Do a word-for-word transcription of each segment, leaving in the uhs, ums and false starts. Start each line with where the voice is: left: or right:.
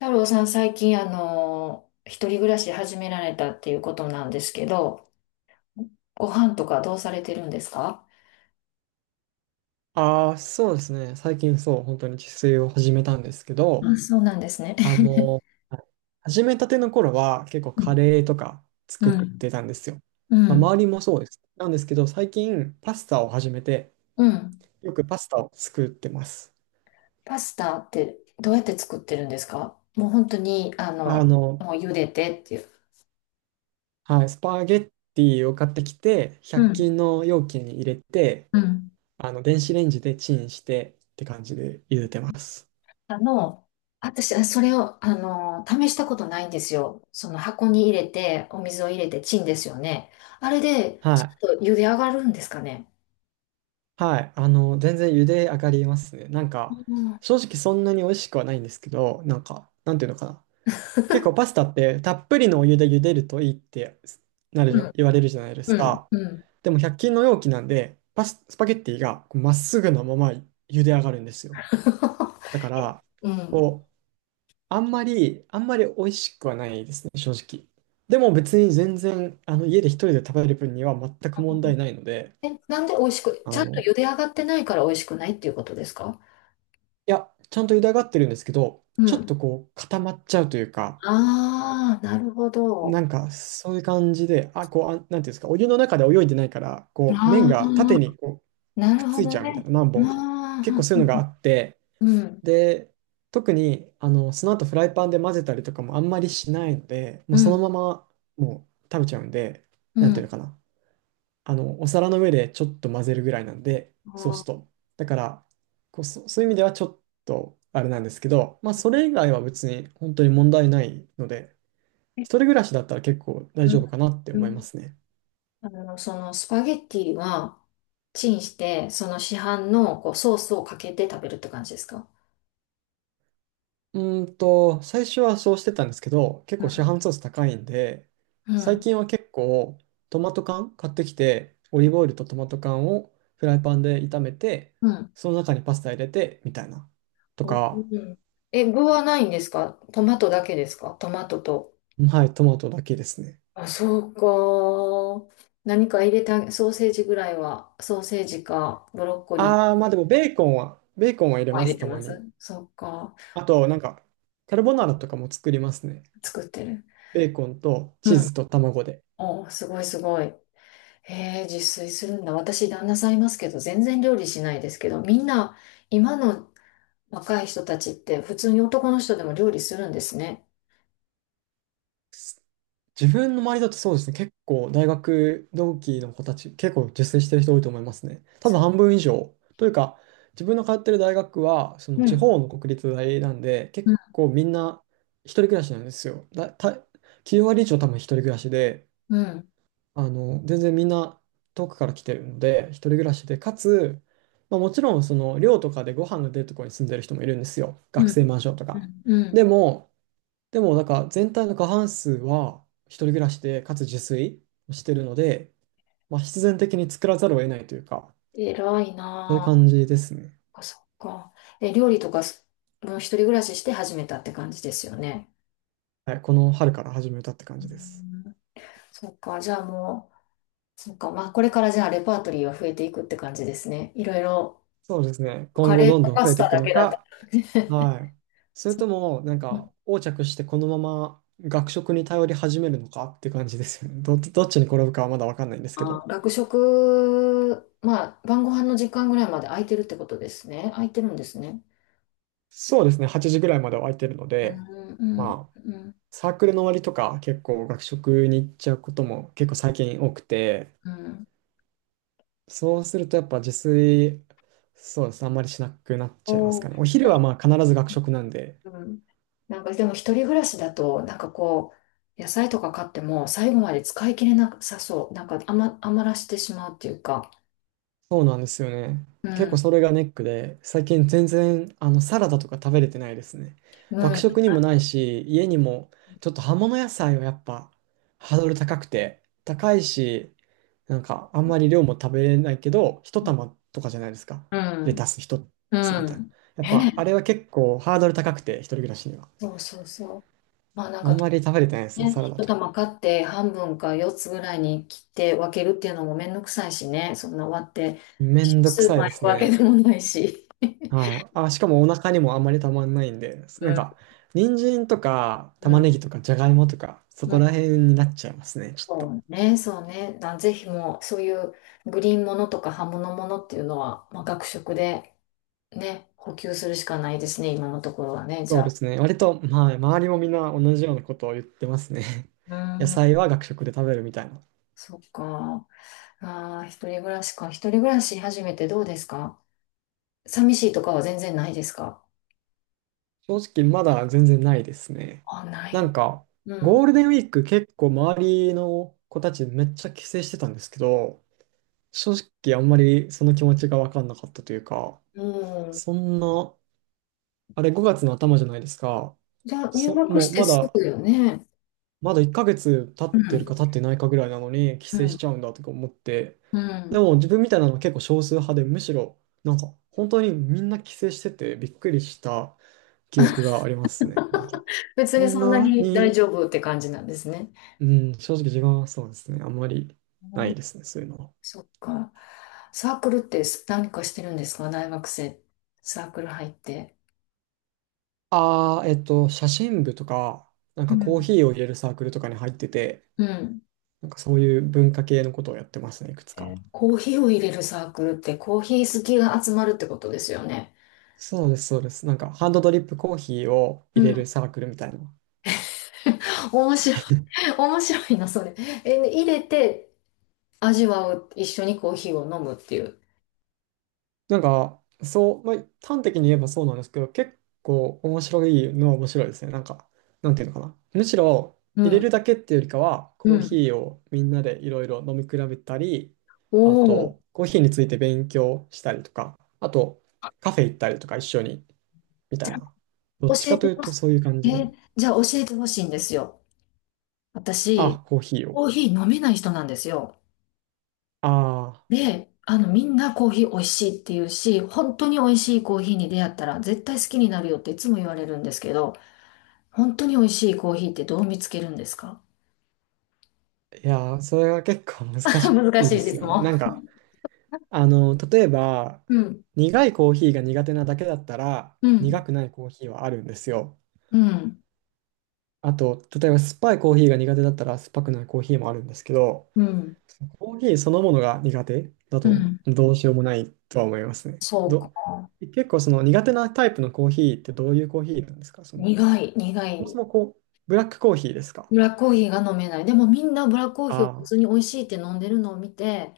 left: 太郎さん、最近、あの、一人暮らし始められたっていうことなんですけど、ご飯とかどうされてるんですか？
right: ああ、そうですね。最近そう、本当に自炊を始めたんですけ
left: あ、
right: ど、
left: そうなんですね。
right: あの、はい始めたての頃は結構
left: う
right: カ
left: ん、
right: レーとか作ってたんですよ。
left: う
right: まあ、
left: ん、
right: 周りもそうです。なんですけど、最近パスタを始めて、
left: うん。
right: よくパスタを作ってます。
left: パスタってどうやって作ってるんですか？もう本当に、あ
right: あ
left: の、
right: の、
left: もう茹でてっていう。
right: はい、スパゲッティを買ってきて、
left: う
right: ひゃっ均
left: ん、
right: の容器に入れて、
left: うん。
right: あの、電子レンジでチンしてって感じで茹でてます。
left: あの、私、それを、あの、試したことないんですよ。その箱に入れて、お水を入れてチンですよね。あれで、
right: は
left: ち
right: い。
left: ょっと茹で上がるんですかね。
right: はい、あの、全然茹で上がりますね。なんか、
left: うん。
right: 正直そんなに美味しくはないんですけど、なんか、なんていうのかな。結構パスタってたっぷりのお湯で茹でるといいってなる
left: う
right: じゃ、
left: ん
right: 言われるじゃないで
left: う
right: す
left: ん、
right: か。
left: うん。
right: でもひゃっ均の容器なんで、パス、スパゲッティがこうまっすぐのまま茹で上がるんですよ。だから、
left: うん。
right: こう、あんまり、あんまり美味しくはないですね、正直。でも別に全然、あの、家で一人で食べる分には全く問題ないので、
left: え、なんで美味しく、ち
right: あ
left: ゃんと
right: の、
left: 茹で上がってないから美味しくないっていうことですか？
right: いや、ちゃんと茹で上がってるんですけど、
left: う
right: ちょっ
left: ん。
right: とこう固まっちゃうというか、
left: ああ、なるほ
right: な
left: ど。
right: んかそういう感じで、あ、こう、あ、なんていうんですか、お湯の中で泳いでないから、こう、麺
left: あ
right: が縦に
left: あ、
right: こ
left: な
right: うくっ
left: る
right: つ
left: ほ
right: いち
left: ど
right: ゃうみたいな、
left: ね。
right: 何本か。
left: あ
right: 結
left: あ、
right: 構そういうのがあって、
left: うん、
right: で、特に、あの、その後フライパンで混ぜたりとかもあんまりしないので、もう
left: う
right: その
left: ん、
right: ままもう食べちゃうんで、
left: う
right: なんていう
left: ん。
right: のかな、あの、お皿の上でちょっと混ぜるぐらいなんで、ソース
left: ああ、
right: と。だから、こう、そ、そういう意味ではちょっとあれなんですけど、まあ、それ以外は別に本当に問題ないので、一
left: え
right: 人暮らしだったら結構大
left: うん
right: 丈夫かなって
left: う
right: 思いま
left: ん。
right: すね。
left: あの、そのスパゲッティは、チンして、その市販のこうソースをかけて食べるって感じですか？
right: うーんと、最初はそうしてたんですけど、結
left: う
right: 構市
left: ん、
right: 販ソース高いんで、
left: う
right: 最
left: ん、
right: 近は結構トマト缶買ってきて、オリーブオイルとトマト缶をフライパンで炒めて、
left: うん。
right: その中にパスタ入れて、みたいな。と
left: う
right: か、
left: ん、え、具はないんですか？トマトだけですか？トマトと。
right: はい、トマトだけですね。
left: あ、そうか。何か入れたソーセージぐらいは、ソーセージかブロッコリ
right: あ
left: ー
right: あ、まあでもベーコンは、ベーコンは入れ
left: は
right: ま
left: 入
right: す、
left: れ
right: た
left: て
right: ま
left: ます？
right: に。
left: そうか。
right: あと、なんか、カルボナーラとかも作りますね。
left: 作ってる。
right: ベーコンと
left: う
right: チー
left: ん。
right: ズと卵で。
left: お、すごいすごい。へえ、自炊するんだ。私、旦那さんいますけど、全然料理しないですけど、みんな、今の若い人たちって、普通に男の人でも料理するんですね。
right: 自分の周りだとそうですね、結構大学同期の子たち、結構自炊してる人多いと思いますね。多分
left: そ
right: 半分以上。というか、自分の通ってる大学は、そ
left: う
right: の
left: う
right: 地
left: ん。
right: 方の国立大なんで、
left: う
right: 結
left: ん。
right: 構みんな一人暮らしなんですよ。だ、た、きゅう割以上多分一人暮らしで、
left: うん。
right: あの、全然みんな遠くから来てるので、一人暮らしで、かつ、まあ、もちろんその寮とかでご飯が出るところに住んでる人もいるんですよ。
left: う
right: 学生
left: ん。
right: マンションと
left: う
right: か。
left: ん。う
right: で
left: ん
right: も、でもなんか全体の過半数は一人暮らしで、かつ自炊をしてるので、まあ、必然的に作らざるを得ないというか、
left: 偉い
right: そういう
left: なあ
right: 感じですね。
left: か、そっか。え、料理とかす、もう一人暮らしして始めたって感じですよね。
right: はい、この春から始めたって感
left: う
right: じです。
left: んそっか、じゃあもう、そっか、まあこれからじゃあレパートリーは増えていくって感じですね。いろいろ、
right: そうですね。今
left: カ
right: 後
left: レーと
right: どんどん
left: パ
right: 増
left: ス
right: えてい
left: タ
right: く
left: だ
right: の
left: けだった。
right: か、はい。それ
left: そっ
right: と
left: か
right: も、なんか、横着してこのまま学食に頼り始めるのかって感じですよね。ど、どっちに転ぶかはまだわかんないんですけ
left: あ
right: ど。
left: 学食、まあ晩ご飯の時間ぐらいまで空いてるってことですね。空いてるんですね。
right: そうですね、はちじぐらいまでは空いてるの
left: う
right: で、
left: ん、うん、
right: まあ、
left: うん、
right: サークルの終わりとか結構学食に行っちゃうことも結構最近多くて、
left: うん。
right: そうするとやっぱ自炊、そうですね、あんまりしなくなっ
left: お
right: ちゃいますか
left: ー
right: ね。お昼はまあ必ず学食なんで、
left: うん。なんかでも一人暮らしだと、なんかこう、野菜とか買っても最後まで使い切れなさそう。なんか余、余らしてしまうっていうか。
right: そうなんですよね。
left: う
right: 結構
left: ん。
right: それがネックで、最近全然あのサラダとか食べれてないですね。
left: う
right: 学
left: ん。
right: 食にもないし、家にもちょっと葉物野菜はやっぱハードル高くて、高いし、なんかあんまり量も食べれないけど、一玉とかじゃないですか。
left: う
right: レ
left: ん。
right: タス一
left: う
right: つみたいな。
left: ん。
right: やっ
left: ね
right: ぱあ
left: え。
right: れは結構ハードル高くて、一人暮らしには。
left: そうそうそう。まあなん
right: あん
left: か
right: まり食べれてないですね、
left: ね、
right: サラダ
left: 一
right: とか。
left: 玉買って半分か四つぐらいに切って分けるっていうのもめんどくさいしね。そんな割って、
right: め
left: 一
right: んどく
left: 緒にスー
right: さ
left: パ
right: い
left: ー
right: で
left: 行
right: す
left: くわけで
right: ね。
left: もないし。
right: はい。あ、しかもお腹にもあんまりたまんないんで、
left: う
right: なん
left: ん。
right: か、人参とか
left: う
right: 玉
left: ん。
right: ねぎとかじゃがいもとか、そこら辺になっちゃいますね、ちょっ
left: そ
right: と。
left: うね、そうね。だぜひもう、そういうグリーンものとか葉物ものっていうのは、まあ、学食でね、補給するしかないですね、今のところはね、じ
right: そう
left: ゃ
right: で
left: あ。
right: すね。割と、はい、周りもみんな同じようなことを言ってますね。
left: う
right: 野
left: ん、
right: 菜は学食で食べるみたいな。
left: そっか。ああ、一人暮らしか。一人暮らし始めてどうですか？寂しいとかは全然ないですか？
right: 正直、まだ全然ないですね。
left: あ、な
right: なん
left: い。
right: か、
left: う
right: ゴ
left: ん。
right: ールデンウィーク結構周りの子たちめっちゃ帰省してたんですけど、正直あんまりその気持ちがわかんなかったというか、
left: うん。
right: そんなあれごがつの頭じゃないですか。
left: じゃあ、入
right: そ、
left: 学
right: も
left: し
right: う
left: て
right: ま
left: す
right: だ、
left: ぐよね。
right: まだいっかげつ経
left: う
right: ってる
left: ん。
right: か経ってないかぐらいなのに帰
left: う
right: 省し
left: ん。
right: ちゃうんだとか思って。
left: う
right: で
left: ん。
right: も自分みたいなのは結構少数派で、むしろなんか本当にみんな帰省しててびっくりした記憶がありますね。なんか、
left: 別
right: こ
left: に
right: ん
left: そんな
right: な
left: に大
right: に、
left: 丈夫って感じなんですね。
right: うん、正直自分はそうですね。あんまりな
left: う
right: い
left: ん
right: ですね、そういうのは。
left: そっか。サークルってす何かしてるんですか？大学生。サークル入って。
right: ああ、えっと、写真部とか、なん
left: う
right: かコー
left: ん。
right: ヒーを入れるサークルとかに入ってて、
left: うん。
right: なんかそういう文化系のことをやってますね、いくつか。
left: コーヒーを入れるサークルってコーヒー好きが集まるってことですよね。
right: そうです、そうです。なんか、ハンドドリップコーヒーを
left: う
right: 入れ
left: ん。
right: るサークルみたいな。
left: 面白い。面白いな、それ。え、入れて味わう。一緒にコーヒーを飲むっていう。
right: なんか、そう、まあ、端的に言えばそうなんですけど、結構面白いのは面白いですね。なんか、なんていうのかな。むしろ、
left: う
right: 入れ
left: ん。
right: るだけっていうよりかは、
left: う
right: コー
left: ん。
right: ヒーをみんなでいろいろ飲み比べたり、
left: お
right: あ
left: お。
right: と、コーヒーについて勉強したりとか、あと、カフェ行ったりとか一緒に、みたいな。ど
left: 教
right: っちか
left: え
right: と
left: て
right: いう
left: ほ
right: と
left: し
right: そういう感
left: い。
right: じで、
left: え、じゃあ教えてほしいんですよ。私、
right: あ、コーヒーを。
left: コーヒー飲めない人なんですよ。
right: あ
left: で、あの、みんなコーヒー美味しいって言うし、本当に美味しいコーヒーに出会ったら絶対好きになるよっていつも言われるんですけど、本当に美味しいコーヒーってどう見つけるんですか？
right: あ、いやー、それが結構難し
left: 難
right: い
left: し
right: で
left: い
right: すよ
left: 質
right: ね。
left: 問。
right: なんか、あの、例えば、
left: うん、
right: 苦いコーヒーが苦手なだけだったら、
left: う
right: 苦
left: ん、
right: くないコーヒーはあるんですよ。
left: うん、
right: あと、例えば酸っぱいコーヒーが苦手だったら、酸っぱくないコーヒーもあるんですけど、
left: うん、
right: コーヒーそのものが苦手だ
left: う
right: と、
left: ん。
right: どうしようもないとは思いますね。
left: そうか。
right: ど、結構その苦手なタイプのコーヒーってどういうコーヒーなんですか？その、
left: 苦い、苦
right: そもそ
left: い。
right: もこう、ブラックコーヒーですか？
left: ブラックコーヒーが飲めない。でもみんなブラックコーヒー
right: あ
left: を普
right: あ
left: 通
right: ー、
left: に美味しいって飲んでるのを見て、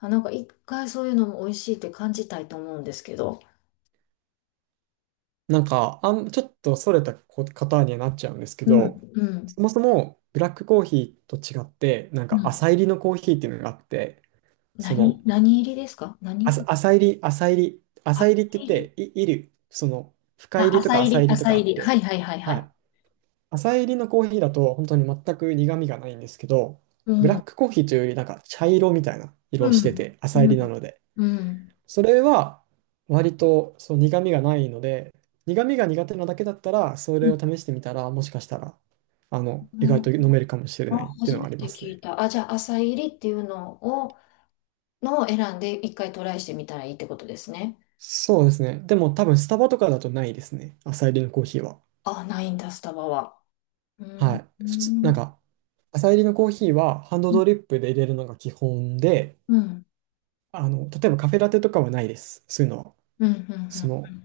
left: あ、なんか一回そういうのも美味しいって感じたいと思うんですけど。
right: なんか、あん、ちょっとそれたこ方にはなっちゃうんですけ
left: うん、
right: ど、
left: うん、
right: そもそもブラックコーヒーと違って、なん
left: う
right: か
left: ん。
right: 浅入りのコーヒーっていうのがあって、そ
left: 何、
right: の、
left: 何入りですか？
right: あさ
left: 何
right: 浅入り、浅入り、浅
left: 浅
right: 入りって言っ
left: 入り、
right: て、い、いる、その、深入
left: あ、
right: りと
left: 浅
right: か
left: 入
right: 浅
left: り、
right: 入りと
left: 浅
right: かあっ
left: 入り。は
right: て、
left: いはいはいは
right: は
left: い。
right: い。浅入りのコーヒーだと本当に全く苦味がないんですけど、
left: う
right: ブラッ
left: ん。
right: クコーヒーというよりなんか茶色みたいな色
left: う
right: をして
left: ん。
right: て、浅
left: う
right: 入りな
left: ん。
right: ので。
left: うん。
right: それは割とそう苦味がないので、苦味が苦手なだけだったら、そ
left: う
right: れを
left: ん
right: 試してみたら、もしかしたら、あの、意
left: う
right: 外
left: ん
right: と飲めるかもしれ
left: あ、
right: ないってい
left: 初
right: うの
left: め
right: はありま
left: て
right: す
left: 聞
right: ね。
left: いた。あ、じゃあ、浅入りっていうのを、のを選んで一回トライしてみたらいいってことですね。
right: そうですね。でも多分スタバとかだとないですね。朝入りのコーヒーは。
left: あ、ないんだ、スタバは。う
right: は
left: ん。
right: い。
left: う
right: 普通、なん
left: ん。
right: か、朝入りのコーヒーはハンド
left: うん。
right: ドリップで入れるのが基本で、
left: うん。
right: あの、例えばカフェラテとかはないです。そういうのは。
left: う
right: その、
left: ん。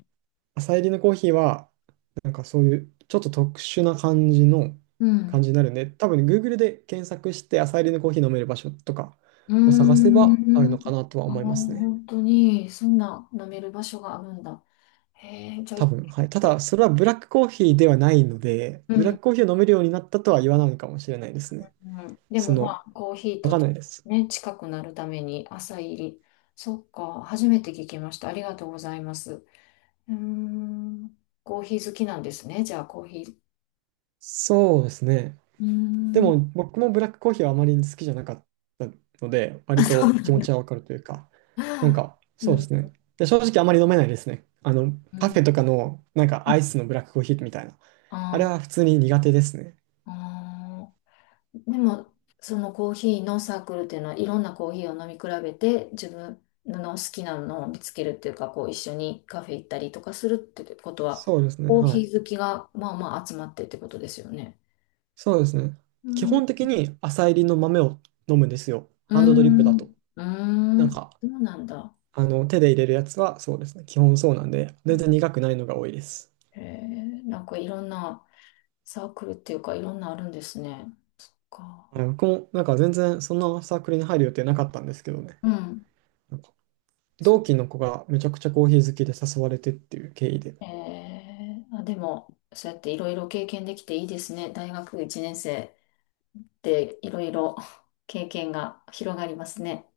right: 朝入りのコーヒーは、なんかそういうちょっと特殊な感じの
left: う
right: 感
left: ん。
right: じになるんで、多分ね Google で検索して朝入りのコーヒー飲める場所とか
left: う
right: を探せ
left: ん。
right: ばある
left: うん、
right: のかなとは
left: ああ、
right: 思いますね。
left: 本当に、そんな飲める場所があるんだ。へえ、じゃあ、
right: 多
left: い
right: 分、はい。ただ、それはブラックコーヒーではないので、
left: う
right: ブラッ
left: ん。
right: クコーヒーを飲めるようになったとは言わないのかもしれないですね。
left: うん、で
right: そ
left: もま
right: の、
left: あ、コーヒー
right: わ
left: と
right: かんないです。
left: ね、近くなるために朝入り。そっか、初めて聞きました。ありがとうございます。うーん、コーヒー好きなんですね。じゃあ、コーヒー。
right: そうですね。
left: うー
right: で
left: ん、
right: も僕もブラックコーヒーはあまり好きじゃなかったので、
left: あ
right: 割
left: そう
right: と
left: な
right: 気
left: ん
right: 持
left: だ。
right: ちはわかるというか、なん か
left: う
right: そうで
left: ん、
right: すね。で、正直あまり飲めないですね。あの、
left: う
right: カフ
left: ん。
right: ェとかのなんかアイスのブラックコーヒーみたいな。あれ
left: あ
right: は普通に苦手ですね。
left: ーあー。でも、そのコーヒーのサークルっていうのは、いろんなコーヒーを飲み比べて、自分の好きなのを見つけるっていうか、こう一緒にカフェ行ったりとかするってことは、
right: そうですね。
left: コー
right: は
left: ヒ
right: い。
left: ー好きがまあまあ集まってってことですよね。
right: そうですね。
left: う
right: 基
left: ん。
right: 本的に浅入りの豆を飲むんですよ。
left: うー
right: ハンドドリップだ
left: ん。
right: と。
left: うー
right: なん
left: ん。
right: か、
left: そうなんだ。
right: あの、手で入れるやつはそうですね。基本そうなんで、全然苦くないのが多いです。
left: へえ、なんかいろんなサークルっていうか、いろんなあるんですね。か。
right: はい僕もなんか全然そんなサークルに入る予定なかったんですけどね。
left: うん。そ
right: 同
left: う。
right: 期の子がめちゃくちゃコーヒー好きで誘われてっていう経緯で
left: えー、あ、でも、そうやっていろいろ経験できていいですね。大学いちねん生。っていろいろ経験が広がりますね。